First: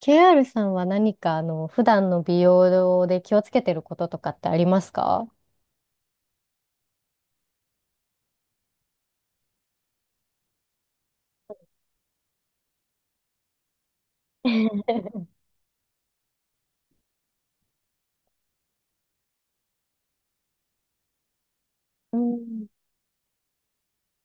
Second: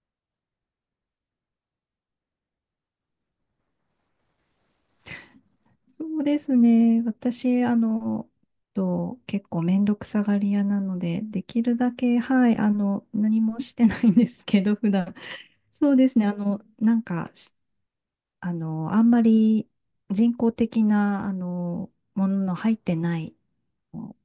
KR さんは何か普段の美容で気をつけてることとかってありますか？ そうですね。私、結構めんどくさがり屋なので、できるだけ、はい、何もしてないんですけど、普 段。そうですね。あんまり人工的な、うもののん、入ってない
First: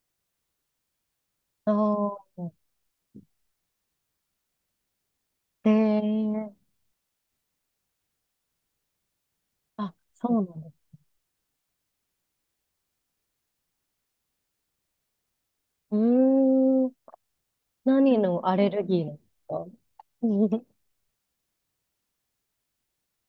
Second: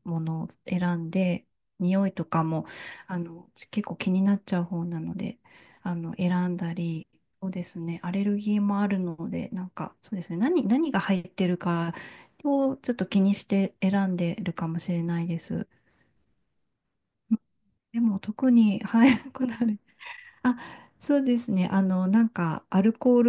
ものを選んで、あ匂いとかあ、も、結構気になっちゃう方なので、え選え、んだり、そうですね、アレルギーもあるので、あ、そうでそすね、うなんで何す。が入ってるかをちょっと気にして選んでるかもしれないです。うーん、で何も、の特アレに、ルギーはなんい、で こすだわか？ りあ、そうですね。アルコー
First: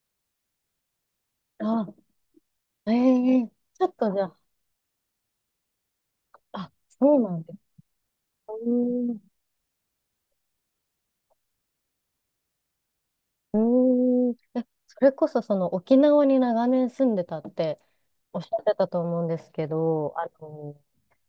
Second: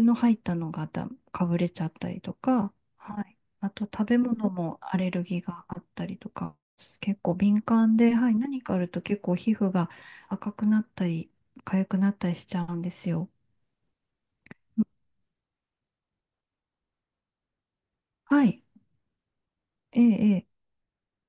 ルの入ったのがだ、かぶれちゃっあ、たりとか、えはい。え、あちと、ょっ食とべじゃあ、物もアレルギーがあったりとか、あ、そ結う構なんです。敏感で、はい、何かあるとうーん、結構皮膚が赤くなったり、痒くなったりしちゃうんですよ。うーん、え、それこそその沖縄に長年住んでたっておっはしゃっい。てたと思うんですけええ、ど、ええ。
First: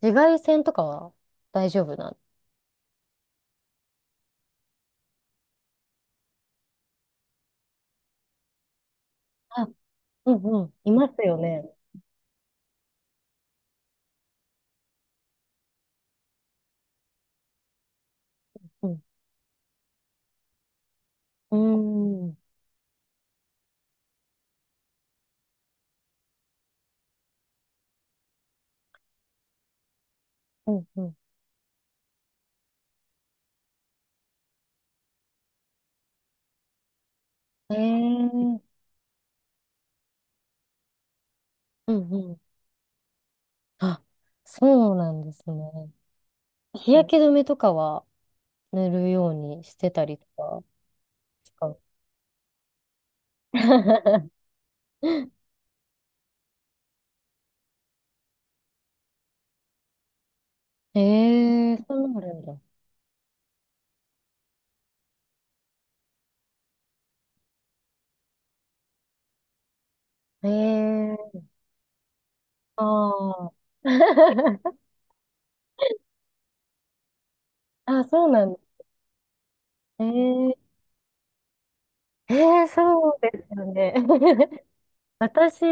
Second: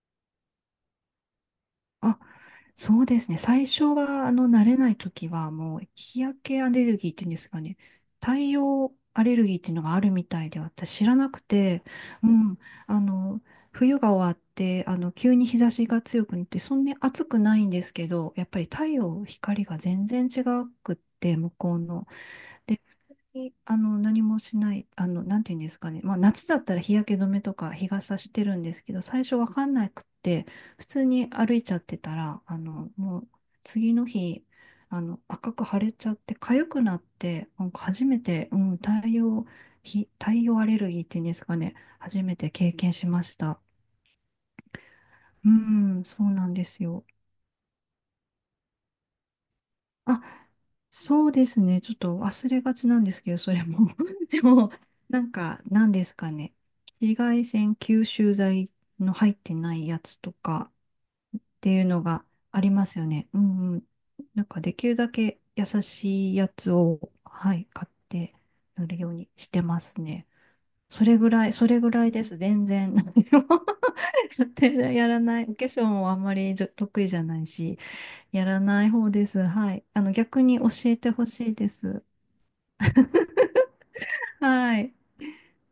紫外線とかは大丈夫なんであ、すそうですね。最初は、慣れない時は、もう、日焼けアレルギーっていうんですかね。太陽アレルギーっか？ていうのがあるみうたんいで、うん。い私知まらすなよくね。て、うん、あの、冬が終わって、急に日差しが強くなって、そんなに暑くないんですけど、やっぱり太うん。陽、光が全然違くって、向うこうの。ーん。で、普通に、何もしない、なんていうんですかね。まあ、夏だったら日焼け止めとか日傘してるんですけど、最初わかんなくって、う普ん通うに歩いちゃってたら、もう、次の日、赤く腫れちゃって、痒くなって、なんか初めて、うん、ん。ええ、太陽アレルギーっていうんですかね。うん初うめん。て経験しました。あ、そうなんですうね。ん、そうなんです日よ。焼け止めとかは塗るようにしてたりあ、とか、そうです使う。ね。ちょっと忘れがちなんですけど、それも でも、なんですかね。紫外線吸収剤の入ってないやつとかえってえいー、うそのうながるんだ。ありますよね。うんうん。なんか、できるだけ優しいやつを、はい、買って塗るようにしてますね。ええー、それぐらいです。全然、何ああ。も やって やらない。お化粧もあんまり得意じゃないし。あ、そうやなんらだ。ない方です。はい。あの、逆えに教ええてほしいです。ええ、そうですよね。はい。私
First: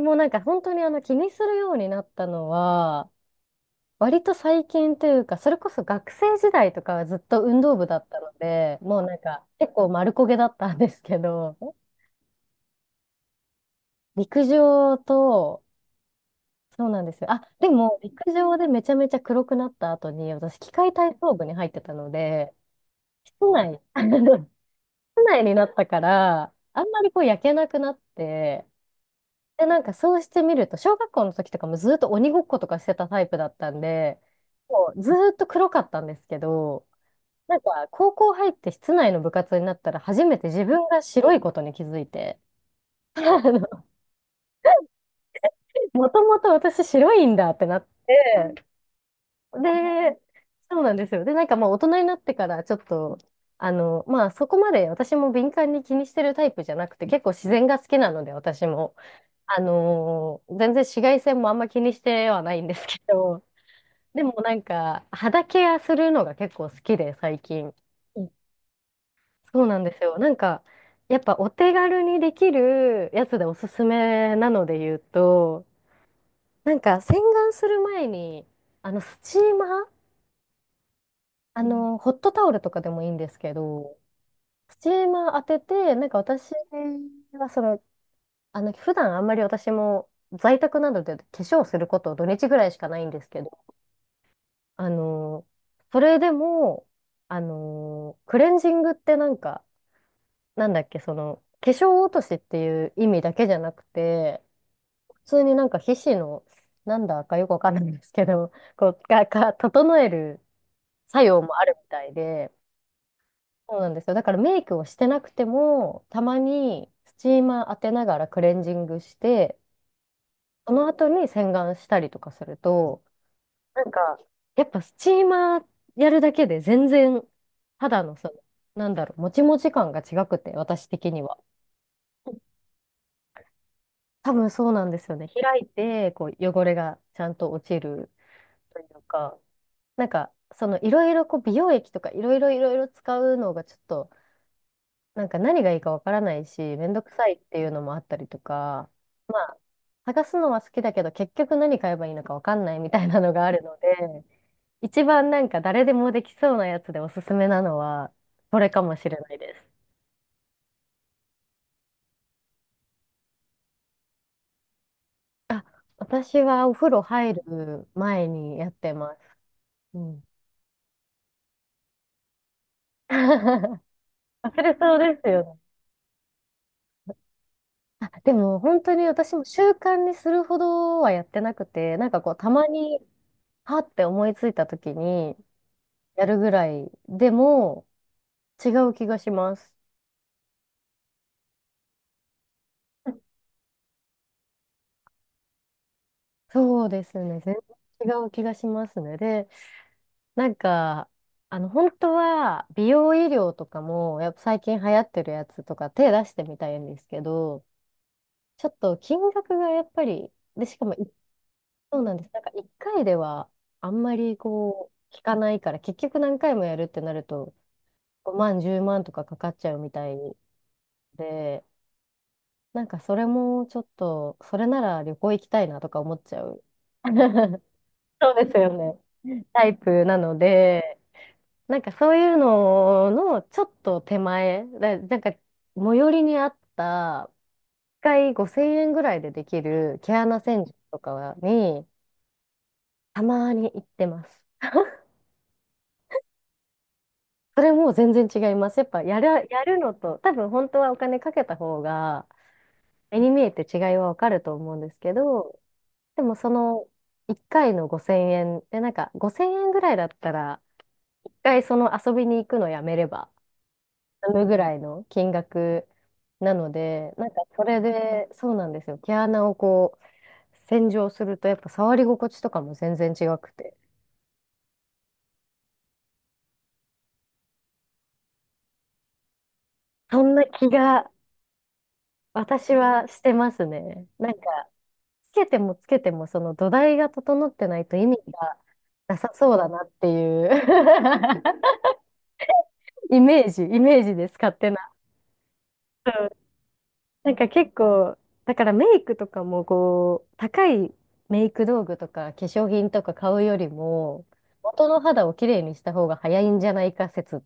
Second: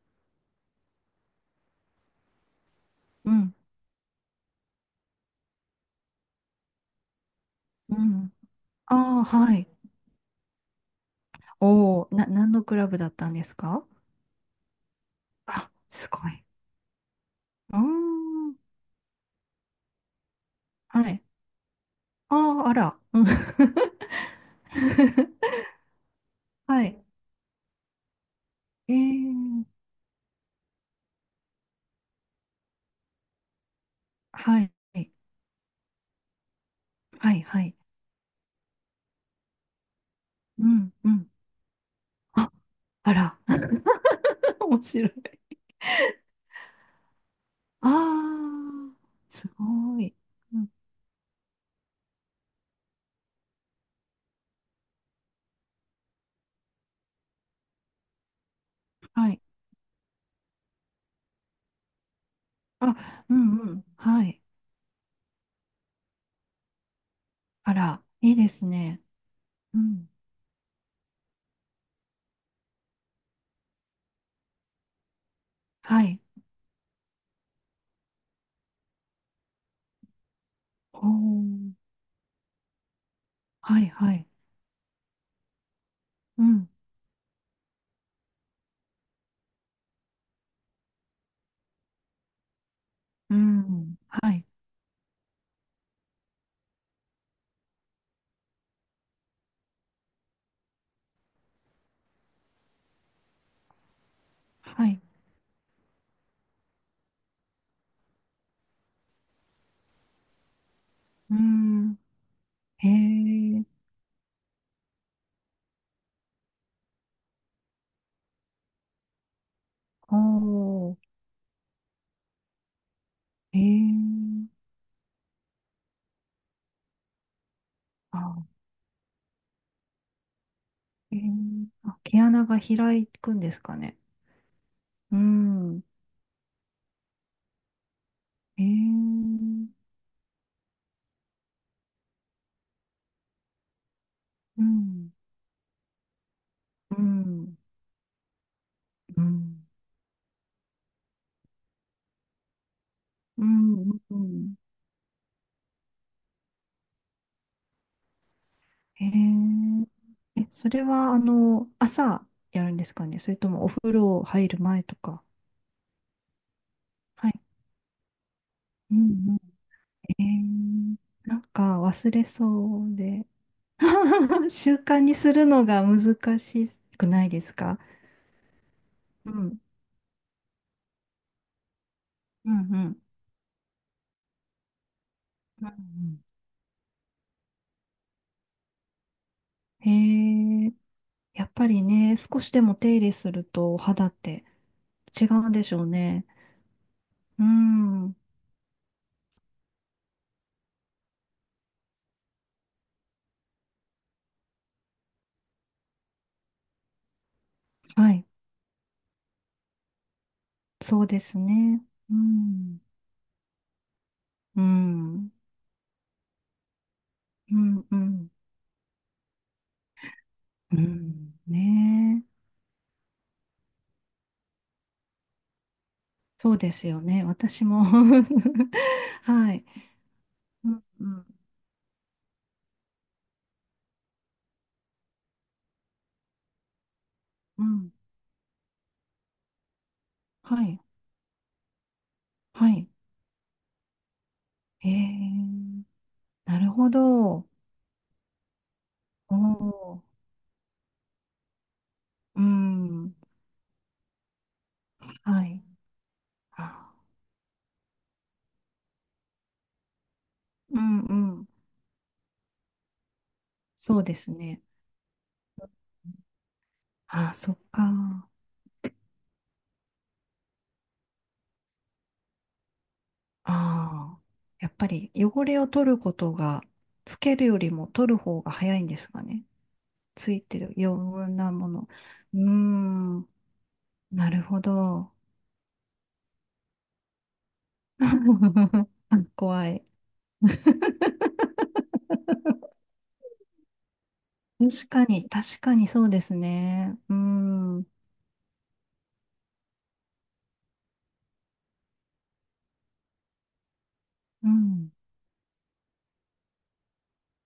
もなんか本当に気にするようになったのは、うん。割と最近というか、それこそ学生時代とかはずっと運動部うだったのん。で、あもうなんあ、かはい。結構丸焦げだったんですけど、おお、な、何のクラブだったんですか？陸上と、あ、すごい。そうなんですよ。あ、でうーも陸ん。上でめちゃめちゃ黒くなった後に、私、器械は体い。操部に入ってたのあで、あ、あら。うん 室内に なったから、あはんまい。りこう焼けなくなって、えー、で、なんかそうしてみると、小学校の時とかもずっと鬼ごっことかしてたタイプだったんで、はい。もうずーっと黒かったんですけど、はい、なんはい。か、高校入って室内の部活になったら、初めて自う分ん、がうん。白いことに気づいて、あ、あ あら。の 面白い。もともと私白いんだってなっあて、あ、すごい。で、うん、そうなんですよ。で、なんかまあ大人になってからちょっと、まあそこまで私も敏感に気にしてるタイプじゃなくて、結構自然が好きなので、私も。はい。全然紫外線もあんま気にしてはないんですけあ、うど、ん、うん。ではもい。なんか、肌ケアするのが結構好きで、最近。あら、いいですね。そううなんですん。よ。なんか、やっぱお手軽にできるやつでおすすめなので言うと、はい。なんか洗顔する前に、スチーマー、ほう。ホットタオルとかでもいいんですけはいど、はい。スチーマー当てて、なんかう私ん。はその、普段あんまり私も在宅などで化粧すること土日ぐらいしかないんですうけど、ん。はい。あの、それでも、クレンジングってなんか、なんだっけ、その、化粧落としっていう意味だけじゃなくて、はい。普通になんか皮脂の、なんだかよくわかんないんですけど、こう、整える作う用もあるみん。たいで、へえ。そうなんですよ。だからメイクをしてなくても、たまにスチーマー当てながらクレンジングして、そのほう。後に洗顔したりとかすると、へなんか、やえ。っぱスチーマーやるだけで全然肌のその、あ、なんだろう、もちもち感が違くて、私的へえ。には。あ、毛穴が開くんですかね？多分そうなんですようね。開いん。て、こう、汚れがちゃんと落ちるへというえ。か、うなんか、その、いろいろ、こう、美容液とか、いろいろ、いろいろ使うのが、ちょっと、ん。なんか、何がいいかわからないし、めんどうくさいっん。ていうのもあったりとか、うまあ、ん。探すのは好きだけど、結局何買えばいいのかわかんないみたいなのうがあるのん。で、うん。一番なんか、誰でもできそうなやつでおすすめなのは、これかもへしえ。れないです。え、それは、あの、朝やるんですかね？それともお風呂入る前とか。あ、私はお風呂は入い。る前にやってうんます。うん。うん。へえー。なんか忘れそう で。そ習れそう慣にですすよるね。のが難しくないですか？あ、でも本当にう私もん。習慣にするほどはやってなくて、なんかこうたうんまうに、ん。はって思いついた時にうんうやんるぐらいでも違う気がします。へえ。やっぱりね、少しでも手入れするとお肌って違うんでしょうね。そうですね。う全ん。然違う気がしますね。で、なんか、本当は美容医療とかも、やっぱ最近流行ってるやつとか手出してみたいんですけど、はい。ちょっと金額がやっぱり、で、しかもそうですね。そうなうんです。なんか一ん。回ではあんまりうこう効ん。かないから、結局何回もやるってなるとうん。うん。5万、10万とかかかっちゃうみたいうんで、ねえ。なんかそれもちょっと、それなら旅行行きたいなとか思っちゃそうう。ですよね。私も そうですよ ね。はい。タイプなのうんで、うんなんかそういうののちょっと手前、なんか最寄りにあったうん。1回5000円ぐらいでできる毛穴は洗浄い。とかにはい。たまに行ってます。へえ。なるほど。おそれも全然違います。やっぱやるのお。と、多分本当はお金かけた方が、うん、目に見えて違いはわかると思うんですけはど、い。でもそのあ、1回の5000円で、なんか5000円ぐらいだったら、うんう1ん。回その遊びに行くのやめればそうです済むぐね。らいの金額なので、なんあ、かそっそれか。で、そうなんですよ。毛穴をこう、洗浄すると、やっぱ触り心地とかも全然違くて、ああ。やっぱり汚れを取ることが、つけるよりも取る方が早いんですかね？そつんいなてる気余が分なもの。うー私はしん、てますね。ななんかるほど。つけてもつけても、その土台が整ってないと意味がなさ そう怖だない。っていう イメージ、イメージです、勝手な。確かにそううでん、すね。うーなんか結ん、うん、構、だからメイクとかもこう、高いメイク道具とか化粧品とか買うよりも、元の肌をきれいにした方が早いんじゃないか説っ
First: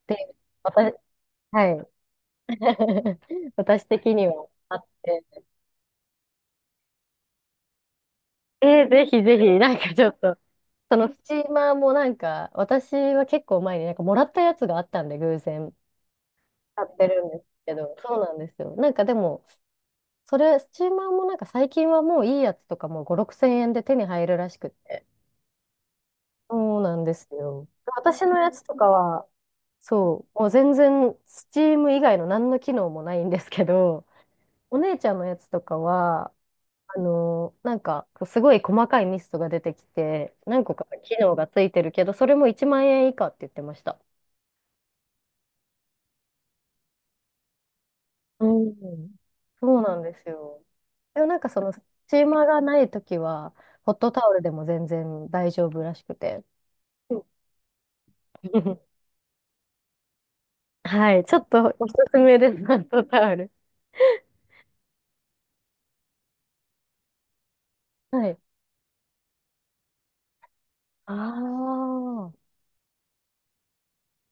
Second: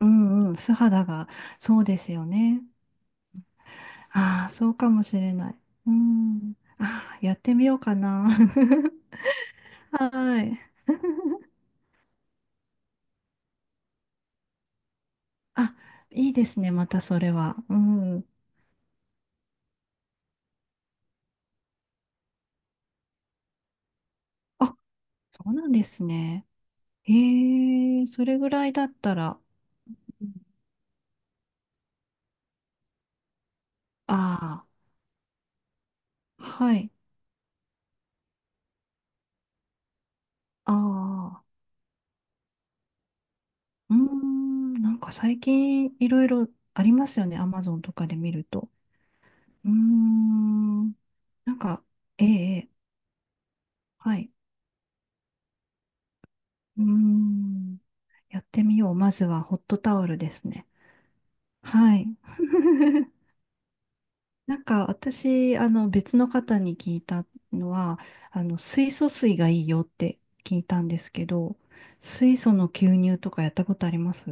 うて、ん、うん、素私、肌が、はそうい。ですよね。私的にあはあ、そうあっかもして。れない。うん。ああ、やってみようかな。ぜひぜひ、なん かちょはっと、ーい。そのスチー マーもなんか、私は結構前になんかもらったやつがあったんで、偶然あ、いいですね、買まったてそるんれですは。けうど、そうん。なんですよ。なんかでも、それ、スチーマーもなんか最近はもういいやつとかも5、6千円で手に入るらしくあ、て。そうなんですね。そうなんですよ。へえ、私そのれぐやつらいとだかったは、ら。そう、もう全然、スチーム以外の何の機能もないんですけど、あお姉ちゃんのやつとかは、あー、はい。なんか、すごい細かいミストが出てきて、何個あか機能あ、がついてるけど、それも1万円以下って言ってましうーた。ん、なんか最近いろいろありますよね、アマゾンとかで見るうと。ん。うーそうなんですよ。ん、でもなんかなんその、スか、チえーえ、マーえがえないときは、ホットはタい。オルでも全然大丈夫らしくて。うーうん。 ん。やってみよう。まずはホットタオルですね。はい、ちょっとおすはい。すめです、ホットタオル。なんか私、あの別の方に聞いたのは、はい。あの水素水がいいよって聞いたんですあけど、水あ。素の吸入とかやったことあります？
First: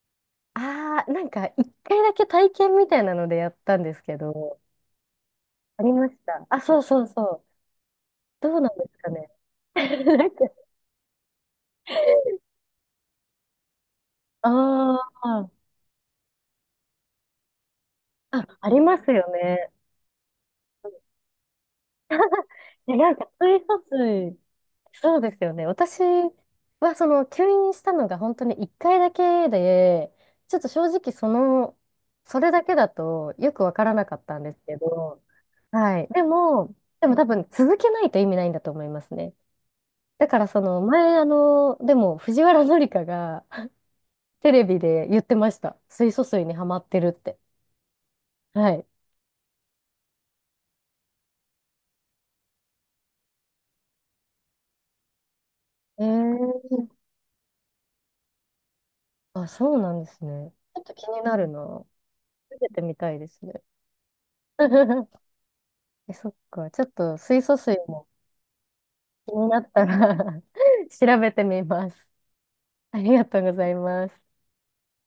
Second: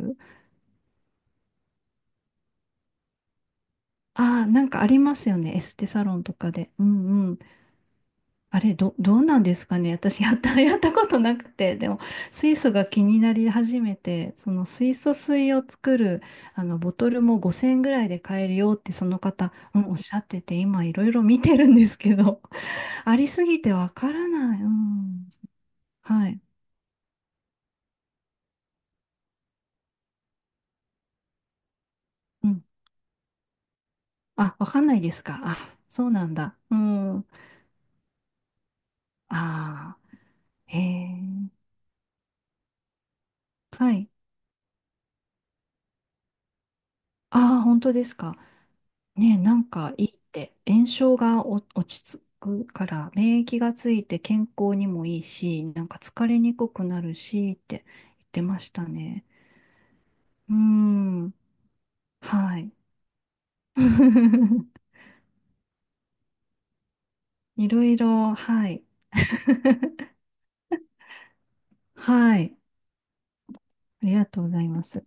ああ、なんか一回だけ体験みたいなのでやったんですけああー、ど、なんかありますよね。エスあテりサましロンとた。かあ、で。そううそうそんうん。う。どあうなれ、んですかどうね。なんですかね。私、な んやっか、た、やったことなくて、でも、水素が気になり始めて、その水あ素あ、水を作る、あの、ボトルも5000円ぐらいで買あ、えるあよっりて、まそすのよ方、ね。うん、おっしゃってて、今、いろいろ見てるんですけど、え、なあんりか、す水ぎて素わから水、ない。うそうん。ですよね。私はい。は、その、吸引したのが本当に1回だけで、ちょっと正直、その、そうれだん。けだとよくわからなかったんであ、すわけかんないでど、すか。あ、はそい。うでなんだ。も、う多ん。分、続けないと意味ないんだと思いますね。ああ、だから、そへの、え。前、でも、藤原紀香が はい。テレビで言ってました。水素水にハマってるって。ああ、本当ですか。はい。ね、なんかいいって、炎症が落ち着くから、免疫がついて健康にもいいし、なんかえ疲れにくーくなるしって言ってましたね。あ、そうなんですね。うーちょっと気にん、なるな。は食べい。てみたいですね。え、そっか。ちょっと水素い水ろいもろ、はい。気になったら 調べてみます。はい。ありがとうございあまりす。がとうございます。